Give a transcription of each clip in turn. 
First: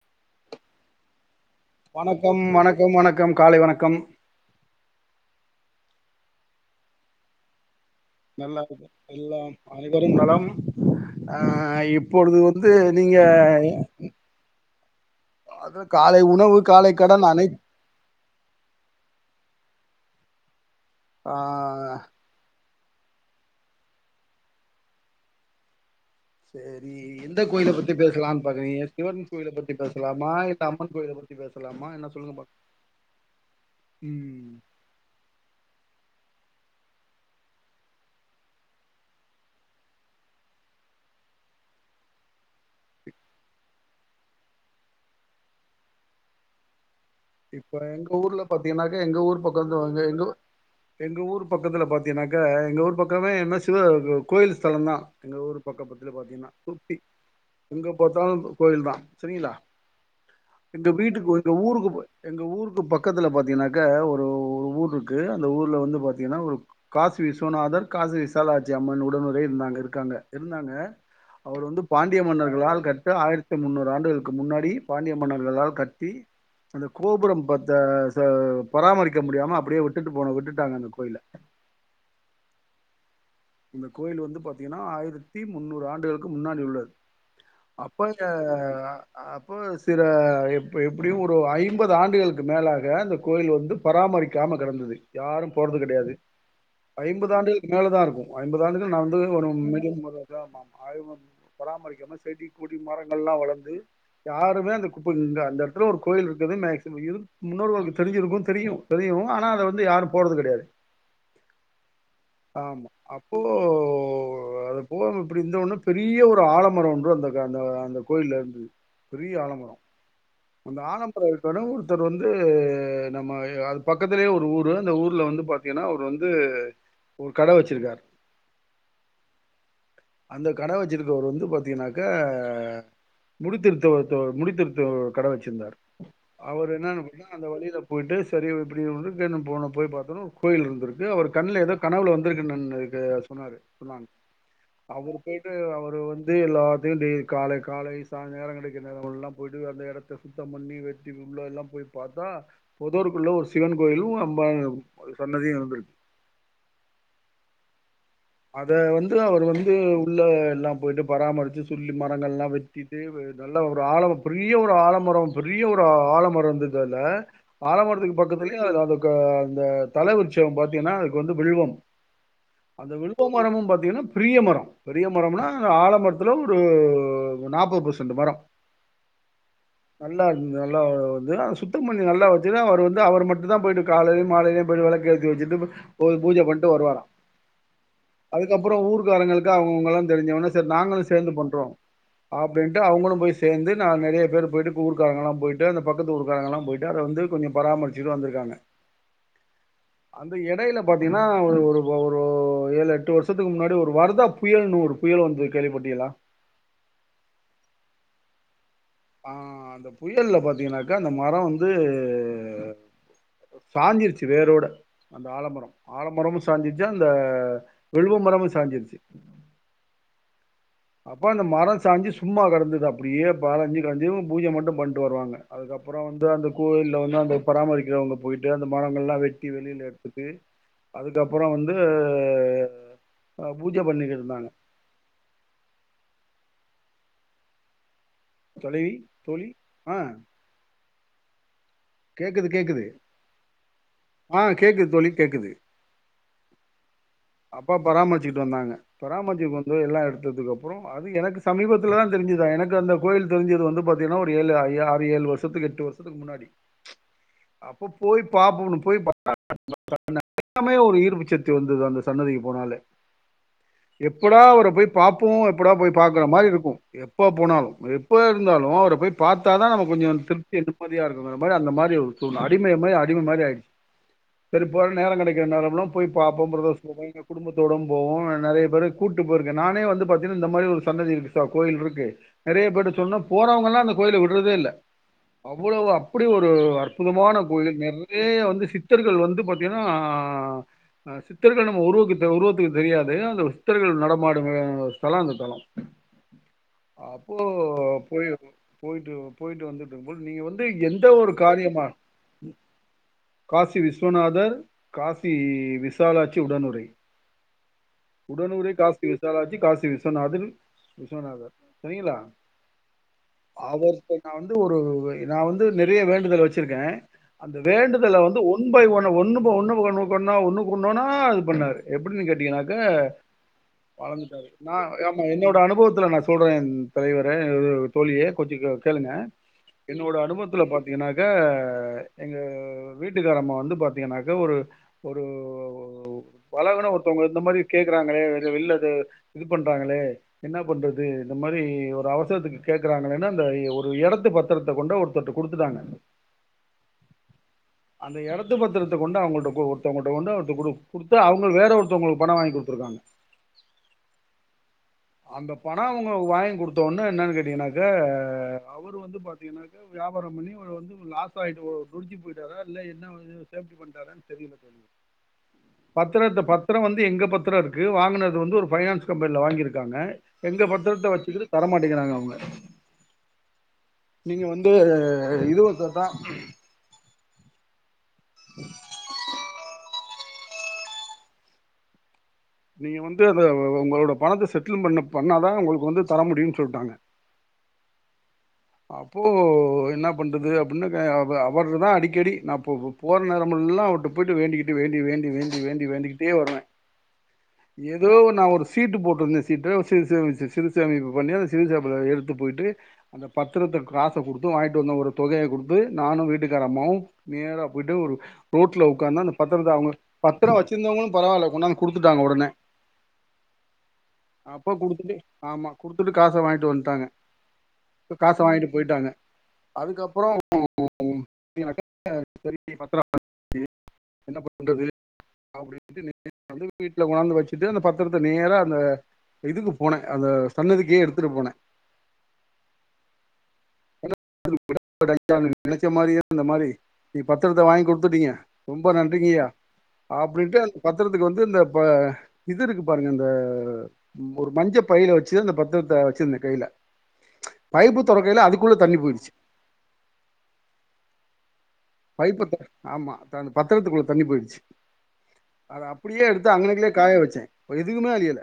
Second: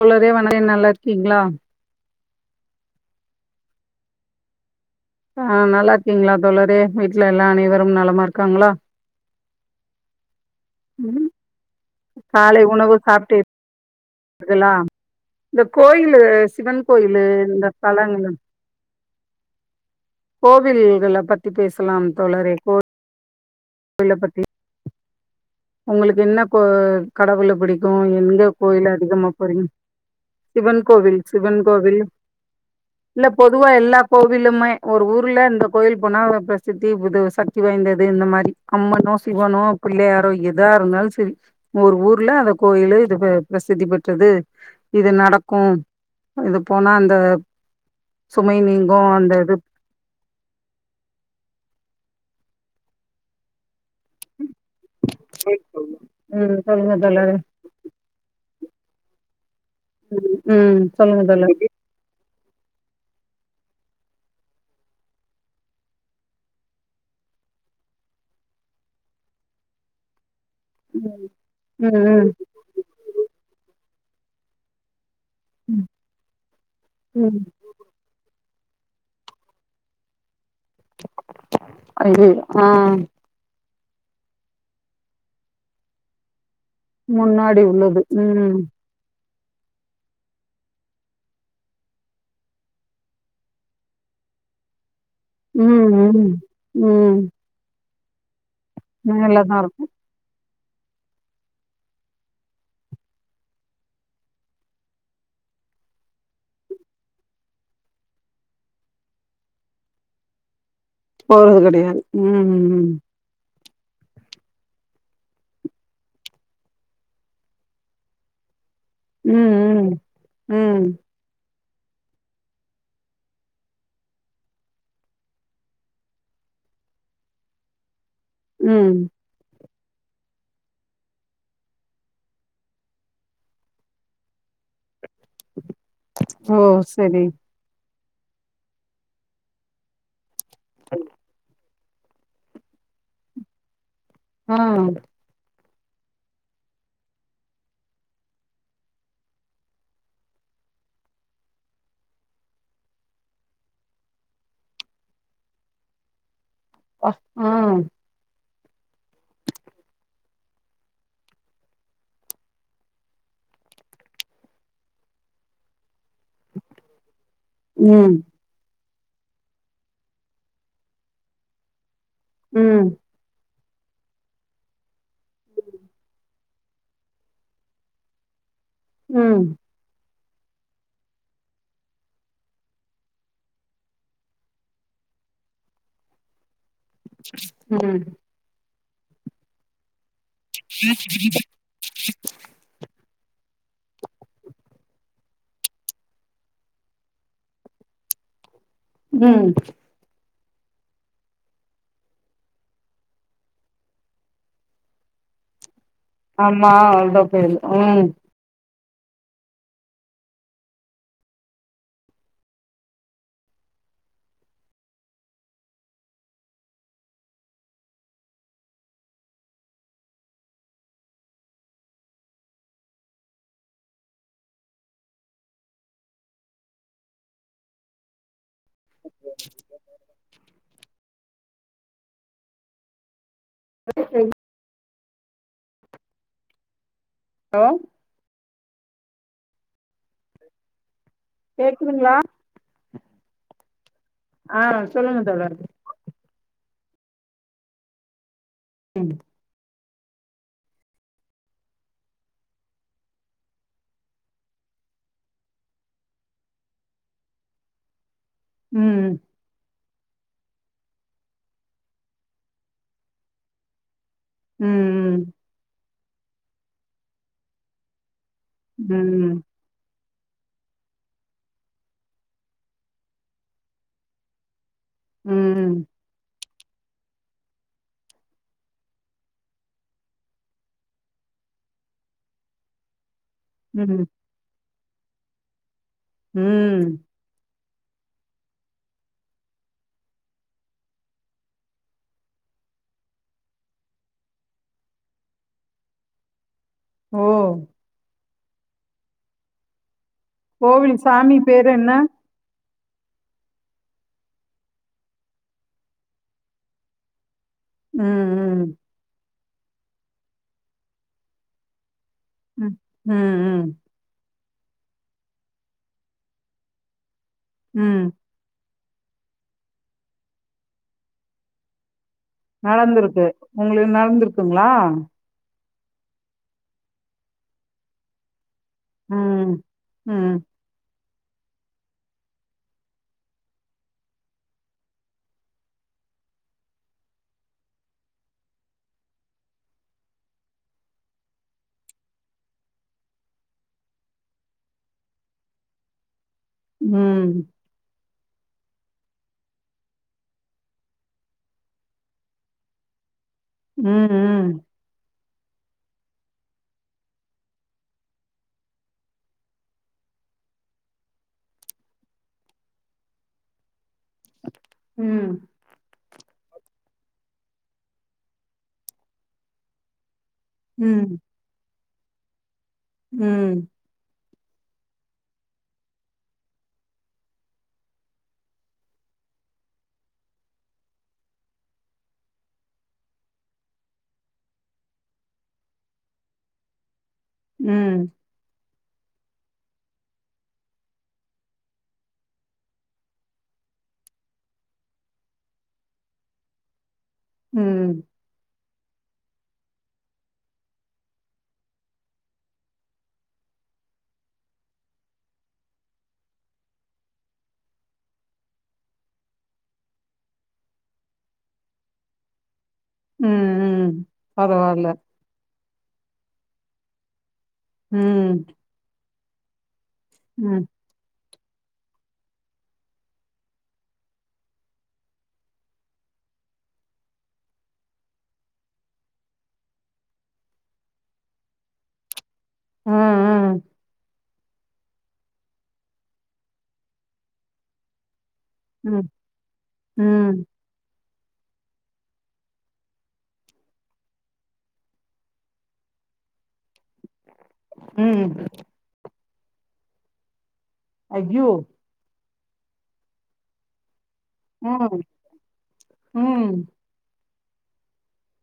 [unintelligible] நல்லார்க்கீங்களா வணக்கம் வணக்கம் வணக்கம் காலை வணக்கம் ஆஹ் நல்லா ருக்கீங்களா தோழரே வீட்டுல எல்லா அனைவரும் நல்லா நலமாருக்காங்ளா இருக்கு எல்லாம் அனைவரும் நலம் ஆஹ் இப் காலை உணவு சாப்டீர் களா இந்த அது காலை கோயிலு உணவு சிவன் காலை கோயிலு கடன் அனை இந்த தலங்கள் போ பில்கள ஆ பத்தி பேசலாம் தோழரே கோ உள்ள பத்தி உங்களுக்கு என்ன கோ சேரி எந்த கடவுள கோயில புடிக்கு பத்தி எங்க பேசலான்னு பாக்குறீங்க கோயில் சிவன் அதிகமா கோயில போறிங்க பத்தி பேசலாமா இல்ல சிவன் அம்மன் கோயில கோவில் பத்தி சிவன் பேசலாமா கோவில் என்ன சொல்லுங்க பாக் இல்ல பொதுவா எல்லா ம் கோவிலுமே ஒரு ஊர்ல இந்த கோயில் போனா ஒர் சித்தி புத சக்தி வாய்ந்தது இந்த மாரி அம்மனோ சிவனோ பிள்ளையாரோ எத் எதா இருந்தாலு செரி ஒரு ஊர்ல அந்த கோயிலு இது பிரசித்தி பெற்றது இது நடக்கு இது போனா இப்ப எங்க ஊர்ல சுமை நீங்கு பாத்தீங்னாக்கா எங்க அந்த ஊர் இது பக்கத்து எங்க எங்க ஊர் பக்கத்துல பாத்தீங்னாக்கா எங்க ஊர் பக்கமே என்ன சிவ கோயில் ஸ்தல தா எங்க ஊர் பக்கத்துல பாத்தீங்கன்னா ம் சொல்லுங்க தூப்பி தோழரே எங்க பாத்தாலு கோயில் தா செரிங்ளா ம் இங்க சொல்லுங்க வீட்டுக்கு தோழர் எங்க ஊருக்கு எங்க ஊருக்கு பக்கத்துல பாத்தீங்கனாக்கா ஒரு ஒரு ஊர்ருக்கு அந்த ஊர்ல வந்து பாத்தீங்கன்னா ஒரு காசி விஸ்வநாதர் காசி விசாலாட்சி அம்மன் உடனுரே இருந்தாங்க இருக்காங்க இருந்தாங்க அவர் வந்து ம் பாண்டிய ம் மன்னர்களால் கட்டு ஆயிரத்தி முன்னூறு ஆண்டு ளுக்கு முன்னாடி பாண்டிய மன்னர்களால் கட்டி ம் கோபுரம் பாத்த ச த பராமரிக்க முடியாம அப்டியே விட்டுட்டு போன விட்டுட்டு ட்டாங்க அந்த கோயில ஆஹ் இந்த கோயில் வந்து பாத்தீங்கன்னா ஆயிரத்தி முன்னூறு ஆண்டுகளுக்கு முன்னாடி உள்ளது முன்னாடி உள்ளது உம் அப்போ சில எப்ப எப்டியு ஒரு ஐம்பது ஆண்டுகளுக்கு மேலாக அந்த கோயில் வந்து பராமரிக்காம கெடந்தது யாரும் போறது ம் கெடையாது ம் ம் ஐம்பது ஆண்டுகளுக்கு மேல தா இருக்கு ஐம்பதாண்டுக்கு நா வந்து ஒரு மேலதா இருக்கு மீடியம் முதாமாத் ஆய் பராமரிக்காம செடி கொடி மரங்கள் எல்லா வளர்ந்து யாருமே அந்த குப்பங் அந்த இடத்துல ஒரு கோயில் இருக்கிறது மேக்சிமம் இது முன்னோர்களுக்கு தெரிஞ்சிருக்கும் தெரியு தெரியு ஆனா அத வந்து யாரு போறது கெடையாது போறது கெடையாது ம் ஆம் ம் அப்போ இப்போ அது போக இப்டி இருந்தொன பெரிய ஒரு ஆலமரம் ஒன்று அந்த அந்த கோயிலல இருந்து உம் உம் அந்த ஆலம்பர இருக் கட ஒருத்தர் வந்து நம்ம அது பக்கத்திலயே ஒரு ஊரு அந்த ஊர்ல வந்து பாத்தீங்கன்னா அவர் வந்து ஒரு கட வச்சிருக்காரு உம் அந்த கட வச்சிருக்கவர் வந்து பாத்தீங்கன்னாக்கா முடித்துவத்து முடித்திருத்து கட வச்சர்ந்தார் ஓ அவர் என்னன் சரி அப்டினா அந்த வழியில போயிட்டு சரி இப்புடி [unintelligible] போன போய் பாத்தணு கோயில் இருந்துருக்கு அவர் கண்ல எதோ கனவுல வந்துருக்கு நன்னுக்கு சொன்னாரு சொன்னாங்க ஆ அவரு போயிட்டு அவரு வந்து எல்லாத்தயு டெய் காலை காலை ச நேர கெடக்கிற நேர எல்லா போயிட்டு அந்த எடத்த சுத்தம் பண்ணி வெட்டி உள்ள எல்லா போய் பாத்தா பொதருக்குள்ள ஒரு சிவன் கோயிலும் அம்பா சன்னதியு இருந்துருக்கு அ ஆ அத வந்து அவர் வந்து உள்ள எல்லாம் போயிட்டு பராமரிச்சு சொல்லி மரங்கள் எல்லாம் வெட்டிட்டு நல்ல ஒரு ஆழ பெரிய ஒரு ஆலமரம் பெரிய ஒரு ஆழமரம் வந்தக்கல்ல ம் ஆழமரத்துக்கு பக்கத்துலயே அதுல கா அந்த தல உற்சவம் பாத்தீங்கன்னா அதுக்கு வந்து வில்வம் உம் அந்த வில்வ மரமும் பா்த்தீங்கன்னா பெரிய மரம் பெரிய மரம்னா ஆலமரத்துல ஒரு நாற்பது பெர்சன்ட் மரம் உம் நல்லா இருது நல்லா வந்து சுத்தம் பண்ணி நல்லா வச்சுட்டு அவர் வந்து அவர் மட்டும்தா போயிட்டு காலையும் மாலையேயும் போயிட்டு விளக்கு எத்தி வச்சுட்டு பூஜை பண்ணிட்டு வருவாராம் உம் அதுக்கப்புறம் ஊர்கக்காரங்களுக்கு அவங்கவுங்கல்லா தெரிஞ்சவன சரி நாங்களும் சேர்ந்து பண்றோம் அப்படின்ட்டு அவங்களும் போய் சேர்ந்து நா நிறைய பேர் போயிட்டு ஊர்காரங்கல்லா போயிட்டு அந்த பக்கத்து ஊர்க்காரங்கல்லா போயிட்டு அத வந்து கொஞ்சம் பரமரிச்சுட்டு வந்திருக்காங்க உம் அந்த இடையில பாத்தீங்கன்னா ஒரு ஒரு ஒரு ஏழு எட்டு வருஷத்துக்கு முன்னாடி ஒரு வரதா புயல் ஒரு புயல் வந்து கேள்விப்பட் அமா வர்தா புயல் உம் ஆ அந்த புயல்ல பாத்தீங்கன்னாக்கா அந்த மரம் வந்து சாஞ்சிருச்சு வேரோட அந்த ஆலமரம் ஆலமரமும் சாஞ்சிருச்சுா அந்த விழுவ மரமும் சாஞ்சிருச்சு அப்ப அந்த மரம் சாஞ்சி சும்மா கிடந்தது அப்படியே பரைஞ்சு கரைஞ்சி பூஜ மட்டும் பண்ணிட்டு வருவாங்க அதுக்கப்புறம் வந்து அந்த கோயில வந்து அந்த பராமரிக்கிறவங்க போயிட்டு அந்த மரங்கள் எல்லா வெட்டி வெளியில்ல எடுத்துட்டு அதுக்கப்புற அப்புறம் வந்து ஆ பூஜ பண்ணிக்கிட்டு இருந்தாங்க ஹலோ தோழி தோழி ஆ கேக்குதுங்களா கேக்குது கேக்குது ஆ கேக்குது தோழி சொல்லுங்க தோழளர் அப்போ பராமரிசி வந்தாங்க ம் பராமரிச்சு இதல்லா எடுத்ததுக் அப்பறோ அது எனக்கு சமீபத்தில தா தெரிஞ்சுதா எனக்கு அந்த கோயில் தெரிஞ்சது வந்து பார்த்தீங்கன்னா ஒரு ஏழு ஆறு ஏழு வருஷத்துக்கு எட்டு வருஷத்துக்கு முன்னாடி அப்போ போய் பாப்னோ போய் ம் பார்த்தா அந்த சமயம் ஒரு ஈர்பு சக்தி வந்தது அந்தஸ் சன்னதிக்கு போனாலே எப்படா அவர போய் ம் பாப்போ எப்படா போய் பாக்குற மாரி இருக்கும் எப்ப போனாலும் எப் ப இருந்தாலு அவர போய் ம் பாத்தா தா நம்ம கொஞ்சோ திருப்தி நிம்மதியா இருக்குங்கிற மாரி அந்த மாரி ஒருசூழ்நிலை அடிமைய மாரி அடிம மாரி ஆயிடுச்சு செரிப்பா நேரம் கிடைக்கிறே நேரோல ம் போய் பாப் ஆமாம் பிரதர்ஸ் அங்க போனா குடும்பத்தோடவு போவோ நெறைய பேர கூட்டு போயிருக்கே நானே வந்து பாத்தீன்னா இந்த மாரி ஒரு சந்ததி இருக்கு கோயில் இருக்கு நெறைய பேர்ட சொன்னோ போறவுங்கல்லா அந்த ம் கோயில விடுறதே இல்ல அவ்ளோவா அப் அப்டி ஒரு ம் அற்புதமான கோயிலில் நெறைய வந்து சித்தர்கள் வந்து பாத்தீங்கனா ஆ சித் சித்தர்கள் நம்ம உருவகிட்ட உருவத்துக்கு தெரியாது அந்த சித்தர்கள் நடமாடும் ஸ்தலம் அந்த தலம் ஓ அப்போ போயி போயிட்டு போயிட்டு வந்து அது உங்களுக்கு நீங்க வந்து கோவில் எந்த ஒரு சாமி பேரு காரியமா என்ன காசி விஸ்வநாதர் காசி விஸ் விசாலாட்சி உடனுறை ம் ம் உடனுரை காசி வி விசாலாட்ச்சி காசி விஸ்வநாதன் விஸ்வநாதர் செரிங்களா உம் உம் உம் நா வந்து ஒரு நா வந்து நெறைய வேண்டுதல் வச்சிருக்கே அந்த ம் வேண்டுதல வந்து ஒன் பை ஒன்னு ஒன்னு பா ஒன்னுக்கொன்னா ஒன்னு ஒண்ணொண்னா அது பண்ணாரு எப் எப்படின்னு கேட்டீங்கனாக்க நடந்திருக்கு உங்களுக்கு மறந்துட்டேன் அது நடந்திருக்குங்களா நா ஆமா என்னோட அனு ப்பத்தில நான் சொல்றே தலைவரே தோழியே கொஞ்சோகேளுங்க ம் என்னோட ம் அனுபவத்துல பாத்தீங்கன்னா எங்க எங்க வீட்டுக்காரமா வந்து பார்த்தீங்கன்னாக்க ஒரு ஒரு பழகுன ஒருத்தவங்க இந்த மாரி கேக்குறாங்களே வெளியிலது இது பண்றாங்களே என்ன பண்றது இந்த மாதிரி ஒரு அவசரத்துக்கு கேக்குறாங்களேன்னு அந்த ஒரு இடத்து பத்திரத்தை கொண்டு ஒருத்தர்ட்ட குடுத்துட்டாங்க ம் அந்த இடத்து பத்திரத்த கொண்டு அவங்கள்ட ஒருத்தவங்கிட்ட கொண்டு கொடு கொடுத்து அவங்க வேற ஒருத்தவங்களுக்கு பணம் வாங்கி கொடுத்துருக்காங்க ம் ம் அந்த பணம் அவங்க வாங்கி கொடுத்தோடனே என்னன்னு கேட்டீங்கனாக்கா அவரு வந்து பாத்தீங்கன்னாக்க வியாபாரம் பண்ணி வந்து லாஸ் ஆயி நொடிஞ்சுபோயிட்டாரா இல்ல என்னே பண்ணி சேஃப்டி தெரியுமா சொரியும் ம் [unintelligible] பத்திரத்த பத்திரம் வந்து எங்க பத்திரம் இருக்கு வாங்குனது வந்து ஒரு பைனான்ஸ் கம்பெனில வாங்கிருக்காங்க எங்க பத்திரத்தை ம், வச்சுகிட்டு தர மாட்டே கேக்குறாங்க அவங்க ம் நீங்க வந்து இது வந்தாதா நீங்க வந்து அத உங்களோட பணத்த செட்டில்மெண்ட் பண்ணாதா உங்களுக்கு வந்து தர முடியும்னு சொல்ட்டாங்க ம் அப்போ என்ன பண்றது அப்படின்னு அவர்தா அடிக்கடி நா போற நேரல்மெல்லா அவர்ட்ட போயிட்டு வேண்டிக்கிட்டு வேண்டி வேண்டி வேண்டி வேண்டி வேண்டிக்கிட்டே வர்வே ம், ஏதோ நா ஒரு சீட்டு போட்ருந்தே சீட்டு சிறுச சிறுசேமிப்பு பண்ணி அந்த சிறுசேப்ப எடுத்து போயிட்டு அந்த பத்திரத்துக்கு காச கொடுத்து வாங்கிட்டு வந்த ஒரு தொகையை கொடுத்து நானும் வீட்டுக்கார அம்மாவும் நேர போயிட்டு ஒரு ரோட்ல உக்காந்து அந்த பத்திரத்த அவங்க பத்திரம் வச்சிருந்தவங்களும் பரவாயில்ல கொண்டாந் கொடுத்துட்டாங்க உடனே ம், ம். அப்போ பரவால்ல. குடுத்துட்டு ஆமா குடுத்துட்டு காச வாங்கிட்டு வந்துட்டாங்க ம், காச வாங்கிட்டு போயிட்டாங்க அதுக்கப்ரோ ம், சரிய பத்திரம் என்ன பண்றது அப்படின்னுட்டு வந்து வீட்டுல வந்து வச்சுட்டு அந்த பத்திரத்த நேரா அந்த இதுக்கு போனே அந்த சன்னிதுக்கே எடுத்துட்டு போன்ன ம் ம் [unintelligible] நினைச்ச மாரியே இந்த மாரி நீ பத்தரத்த வாங்கி கொடுத்துட்டீங்க ரொம்ப ம், நன்றிங்கயா ம், அப்படின்ட்டு அந்த பத் திரத்துக்கு வந்து இந்த இது இருக்கு பாருங்க இந்த ஒரு மஞ்ச பையில வச்சு அந்த பத்திரத்த வச்சிருந்த கையில பைப்பு ம். தொறக்கையில அதுக்குள்ள தண்ணி போயிட்டு அய்யோ பைப்ப துறந்த ஆமா த பத்திரத் உள்ள தண்ணி போயிடுச்சு ம், அத அப்படியே எடுத்து ம். அங்கினக்குள்ளே காய வச்ச எதுவுமே அழியல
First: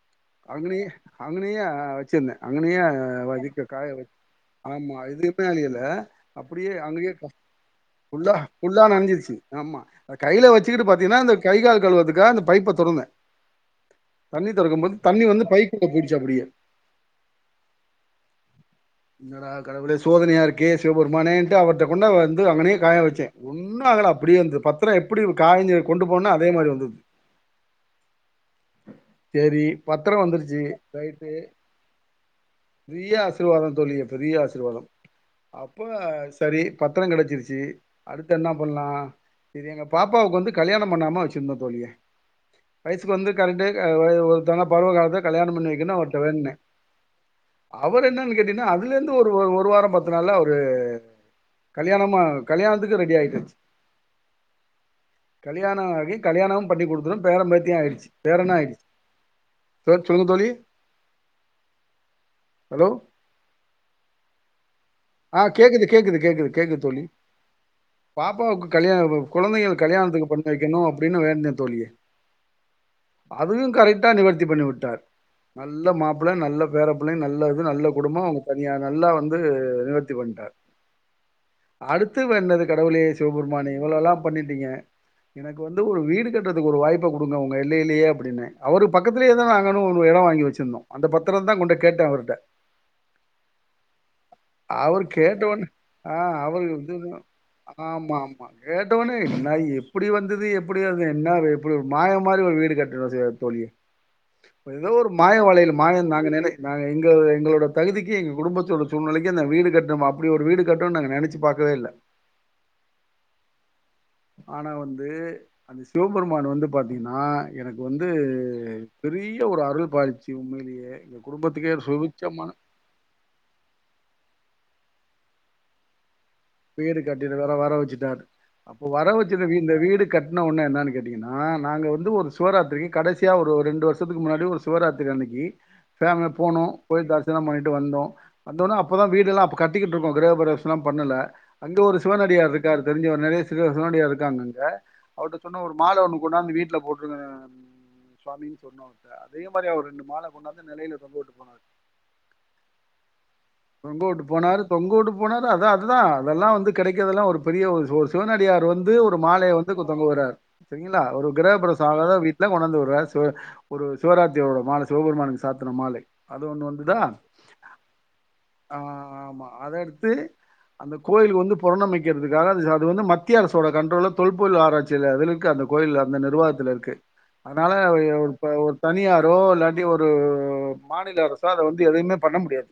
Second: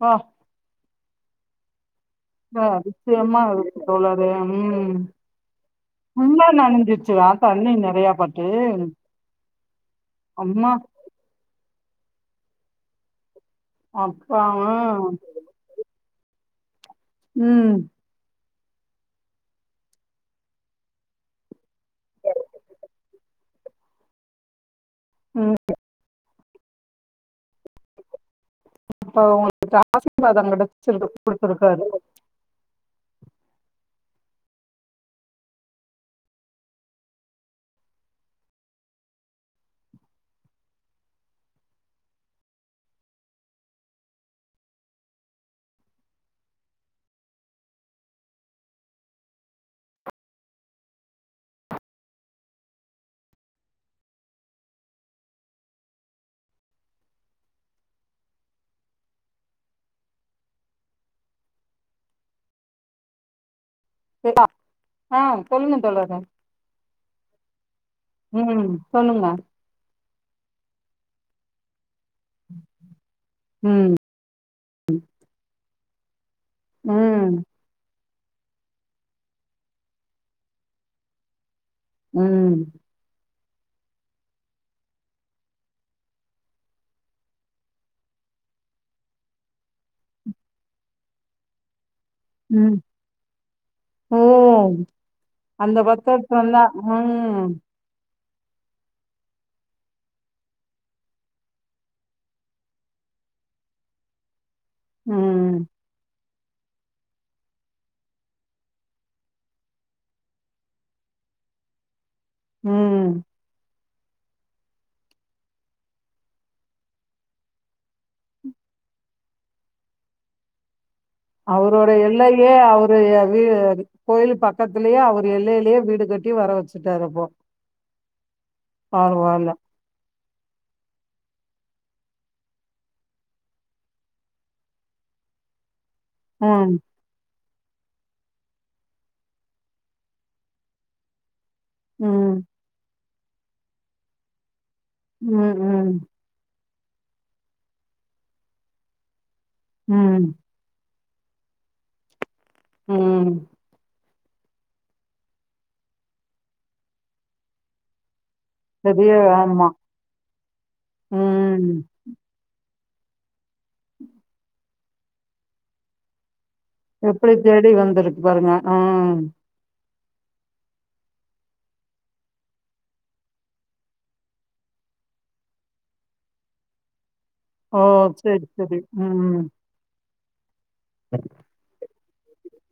அப்பா! அங்கநேயே அங்கனய வச்சிருந்த அப்பா! அங்கனயே அதிசயமா வ இருக்கு காய வ தோழரே! ம். ஆமா எதுமே அழியல ஃபுல்லா அப்படியே அங்கயே நனஞ்சிருச்சா தண்ணி நெறையா ஃபுல்லா பட்டு? ஃபுல்லா நனஞ்சிருச்சு ஆமா அது கையில அம்மா! வச்சுக்கிட்டு பாத்தீங்கன்னா இந்த கை கால் கழுவதுக்காக அந்த பைப்ப தொறந்த அப்பா! தண்ணி ஆ. துறக்கும் போது தண்ணி வந்து பைக்குள்ள போயிடுச்சு அப்படியே உம் என்னடா கடவுளே சோதனையா இருக்கே சிவபெருமானேட்டு அவர்ட்ட கொண்டு வந்து அங்கனே காய வச்சே ஒன்னும் ஆகல அப்படியே வந்து பத் திரம் எப்படி ம். காய் கொண்டு போனானோ அதே அதே மாரி வந்தது அப்ப உங்களுக்கு சேரி பத்திரம் பதம் வந்துருச்சு கிடைச்சிருக்கு ரைட்டு குடுத்துருக்காரு. பெரிய ஆசீர்வாதம் தோழிய பெரிய ஆசிர்வாதோ அப்போ சரி பத்தரோ கெடைச்சிருச்சு அடுத்து என்ன பண்லா இது எங்க பாப்பாவுக்கு வந்து கல்யாணம் பண்ணாம வச்சிருந்தோ தோழி வயசுக்கு வந்து கரெக்ட்டு அ ஒருத்தன பருவக்காலத்துல கல்யாணம் பண்ணி வைக்கணு அவர்ட வேண்னே அவரு என்னானு கேட்டிங் னா அதுலருந்து ஒரு ஒரு வாரோ பத்து நாள்ல அவரு கல்யாணமா கல்யாணத்துக்கு ரெடி ஆயிடுச்சு கல்யாணோ ஆகி கல்யாணோ பண்ணி கொடுத்து பேரன் பேத்தியு ஆயிடுச்சு பேரன்னு ஆயிடுச்சு லோ சொல்லுங்க தோழி அலோ இந்தா ஆ கேக்குது கேக்குது கேக்குது கேக்குது தோழி ம், பாப்பாவுக்கு கல்யா சொல்லுங்க. [unintelligible] கொழந்தைங்களுக்கு கல்யாணத்துக்கு பண்ணி வைக்கணு அப்டின்னு வேண்ட்னே தோழி அதயு ம், கரெக்டா நிவர்த்தி பண்ணி உட்டார் ம நல்ல மாப் புள்ள நல்ல பேர புள்ளைங்க ம், நல்ல இது நல்ல குடும்போ அவுங்க தனியா நல்லா வந்து நிவர்த்தி பண்டார் அடுத்து ம், வேண்னது கடவுளே சிவபெருமானே இவளோல்லா பண்ணிட்டீங்க எனக்கு வந்து ஒரு வீடு கட்டறதுக்கு ஒரு வாய்ப்பு குடுங்க உங்க எல்லையிலே அப்பிடின்னே அவரு பக்கத்திலே தா நாங்களு ஒரு எடோ வாங்கி வெச்சிருந்தோ அந்த பத்துரோ தா கொண்டே கேட்ட அவருட்ட ம். ஓ அவரு கேட்டவொன்னே அந்த அ பத்தரத்துல அவரு தான் வந்து ம் ஆமா ஆம் மா கேட்டவொன்னே என்ன எப்புடி வந்தது எப்புடி அது என்ன எப்புட் ஒரு மாய மாரி ஒரு வீடு கட்டுனோ செ தோழி ஏதோ ஒரு மாய ம் வலையில மாயோ நாங்க நெனை நாங்க எங்க எங்களோட தகுதிக்கி எங்க குடும்பத்தோட சூழ்நலைக் கி அந்த வீடு கட்டணம்மா அப்புடி ஒரு வீடு கட்றோன் நாங்க நெனைச்சு பாக்கவே இல்ல ம் ஆனா வந்து அந்த சிவபெருமான் வந்து பாத்தீங்கன்னா எனக்கு வந்து பெரிய ஒரு அருள் பாதிச்சி உண்மையிலேயே எங்க குடும்பத்துக்கே அவரோட சுபிச்சமான எல்லையிலேயே அவரு வீடு கோயிலு பக்கத் துலேயே அவரு எல்லையிலேயே வீடு கட் வீடு கட்டின [unintelligible] வர வெச்சுட்டாரு அப்போ வர பரவால்ல வச்சிருது இந்த வீடு கட்னவொன்ன என்னானு கேட்டீங்கன்னா நாங்க வந்து ஒரு சிவராத்திரிக்கி கடைசியா ஒரு ரெண்டு வருசத்துக்கு முன்னாடி ஒரு சிவராத்திரி அன்னைக்கி ஃபே அங்க போனோ ம் போய்ட்டு த ர்சனோ பண்ணிட்டு வந்தோ வந்தோன அப்ப தா வீடல்லா அப்ப கட்டிட்டுருக்கோ கிரகபிரவேசலா பண்ணல அங்க ஒரு ம் சிவனடியார் இருக்காரு தெரிஞ்சவர் நறைய சிவ சிவனடியார் இருக்காங்க அங்க அவர்ட்ட ம் சொன்னோ ஒரு ம் மால ஒண்ணு கொண்டாந்து வீட் ல போட்ருங்கங்க சுவாமின்னு சொன்னோ [unintelligible] அதே மாரி அவரு ரெண்டு மால ம் கொண்டாந்து நெலையில போட்டு போனாரு ம் தொங்க உட்டு போனாரு தொங்க உட்டு போனாரு அதா அதுதா அதெல்லா வந்து கெடைக்கதெல்லா ஒரு பெரிய ஒரு சோர்ஸ் சிவனடியார் வந்து பெரிய ஒரு மாலைய ஆமா வந்து கொ தொங்க உட்றாரு செரிங்ளா ஒரு ம் கிரகப்பிரவேச ஆகாத வீட்ல கொண்டந்து வ சிவ ஒரு சிவராத்திரியோட மால சிவபெருமானுக்கு சாத்தன மாலை அது ஒன்று வந்துதா எப்பிடி தேடி வந்துருக்கு பாருங்க அம் த்து அந்த கோயிலுக் வந்து புரணமைக்கிறதுக்காக அதுசு அது வந்து மத்திய அரசோட கண்ட்ரோல்ல தொல்பொருள் ஆராய்ச்சில அதுல இருக்க அந்த கோயில்ல அந்த நிர்வாகத்துல இருக்கு அதனால ஓ வ ய ஒ சரி ப சரி ஒர் தனியாரோ ம் இல்லாட்டி ஒ ரு மாநில அரச அத வந்து எதையுமே பண்ண முடியாது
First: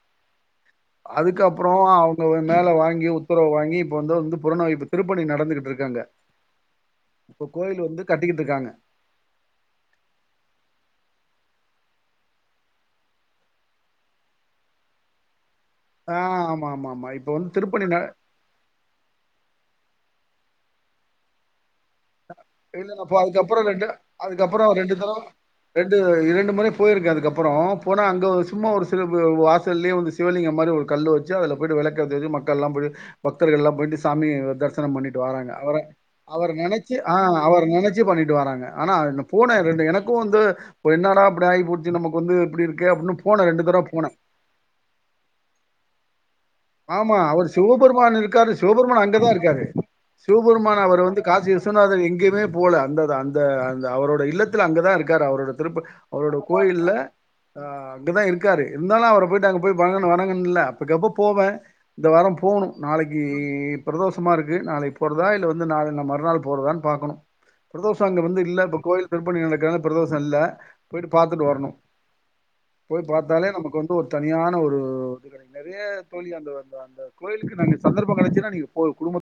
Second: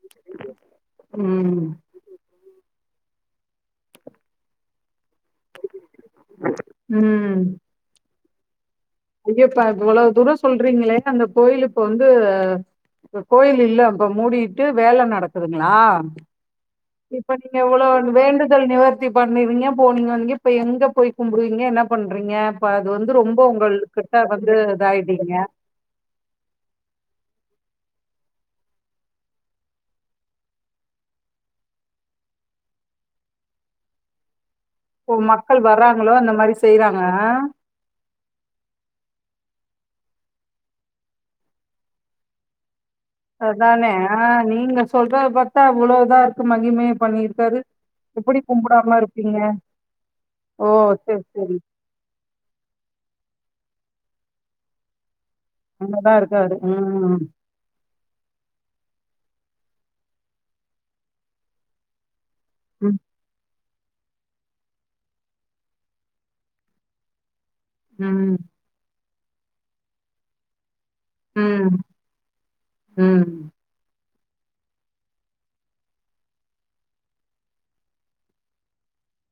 ம் அதுக்கப்புறோ அவுங்க வ மேல வாங் யு ப்புறோ வாங்கி இப்ப வந்து ந்து புரணமைப்பு திருப்பணி நடந்துகிட்ருக்கு அங்க ம் இப்போ கோயில் வந்து கட்டிக்கிட்ருக்காங்க ஐயப்பா இவ்ள தூரோ சொல்றீங்களே அந்த கோயிலு இப்ப வந்து கோயில் இல்ல இப்ப மூடிட்டு வேல நட குதுங்ளா ஆ ஆமா ஆமா ஆமா இப்ப வந்து நீங்க திருப்பணி இவ்ளோ ந வேண்டுதல் நிவர்த்தி பண்ணிறீங்க போனீங்கனிங்க இப்ப எங்க போய் கும்புடுவீங்க என்ன பண்றீங்க இப்ப அது இல்ல வந்து அப்ப ரொம்போ அதுக்கப்புறோ உங்கள் ரெண்டு வந்து அதுக்கப்புறோ ரெண்டு தரோ இதாயிட்டீங்க ரெண்டு இரண்டு முறை போயிருக்கே அதுக்கப்பறோ ம போனா அங்க ஒ சும்மா ஒரு சிலப் வாசல்லியே வந்து சிவலிங்க மாரி ஒரு கல்லு வெச்சு அதுல போய்ட்டு வெளக்கேத்தி வெச்சு மக்கள்லா போயி பக்தர்கள்லாம் போயிட்டு சாமி தரி ஓ மக்கள் வர்றாங்களு அந்த மாரி செய்றா அ அவர நெனைச்சு பண்ணிட்டு வாராங்க ஆனா நொ போனே ரெண்டு எனக்கு வந்து என்னடா அப்டி ஆயிபோச்சு நமக்கு வந்து இப்டி இரு அதானே ஆ நீங்க சொல்றத பாத்தா இவ்ளோ இதா மகிமை ஆமா அவுரு பண்ணிருக்காரு சிவபெருமான் எப்டி இருக்காரு சிவ கும்பிடாம பெர்மான் அங்கதா இருப்பீங்க இருக்காரு ஓ சிவபருமான் அவர் வந்து செரி காசி செரி விஸ்வநாதர் எங்கிமே போல அந்த தா அந்த அ த அவரோட இல்லத்துல அங்கதா இரு க்காரு அவுரோட திருப்பு அங்கதா அவுரோட இருக்காரு கோயில்ல ம் ஆ அங்கதா இருக்காரு இந்தாலு அவர போயிட்டு அங்க போய் பணன வணங்குன்ல்ல அப்புக்கப்போப் போவே இந்த வாரம் ப் போவுணு ம் நாளைக்கிப் பிரதோஷமா இருக்கு நாளைக் போறதா இல்ல வந்து நாளை நா மறுநாள் போறதான் பாக்கணு பிரதோஷோ அங்க ம் வந்து இல்ல இப்ப கோய்ல் திருப்பணி நடக்கான பிரதோஷோ இல்ல போய்ட்டு பாத்துட்டு வர்ணு ம் போய் ம் பாத்தாலே நமக்கு வந்து ஒரு தனியான ஒரு [unintelligible] நெறைய தோழி அந்த வந்த அந்த கோயிலுக்கு நாங்க சந்தர்பொ கெடச்சுனா நீங்க போ குடும்பத்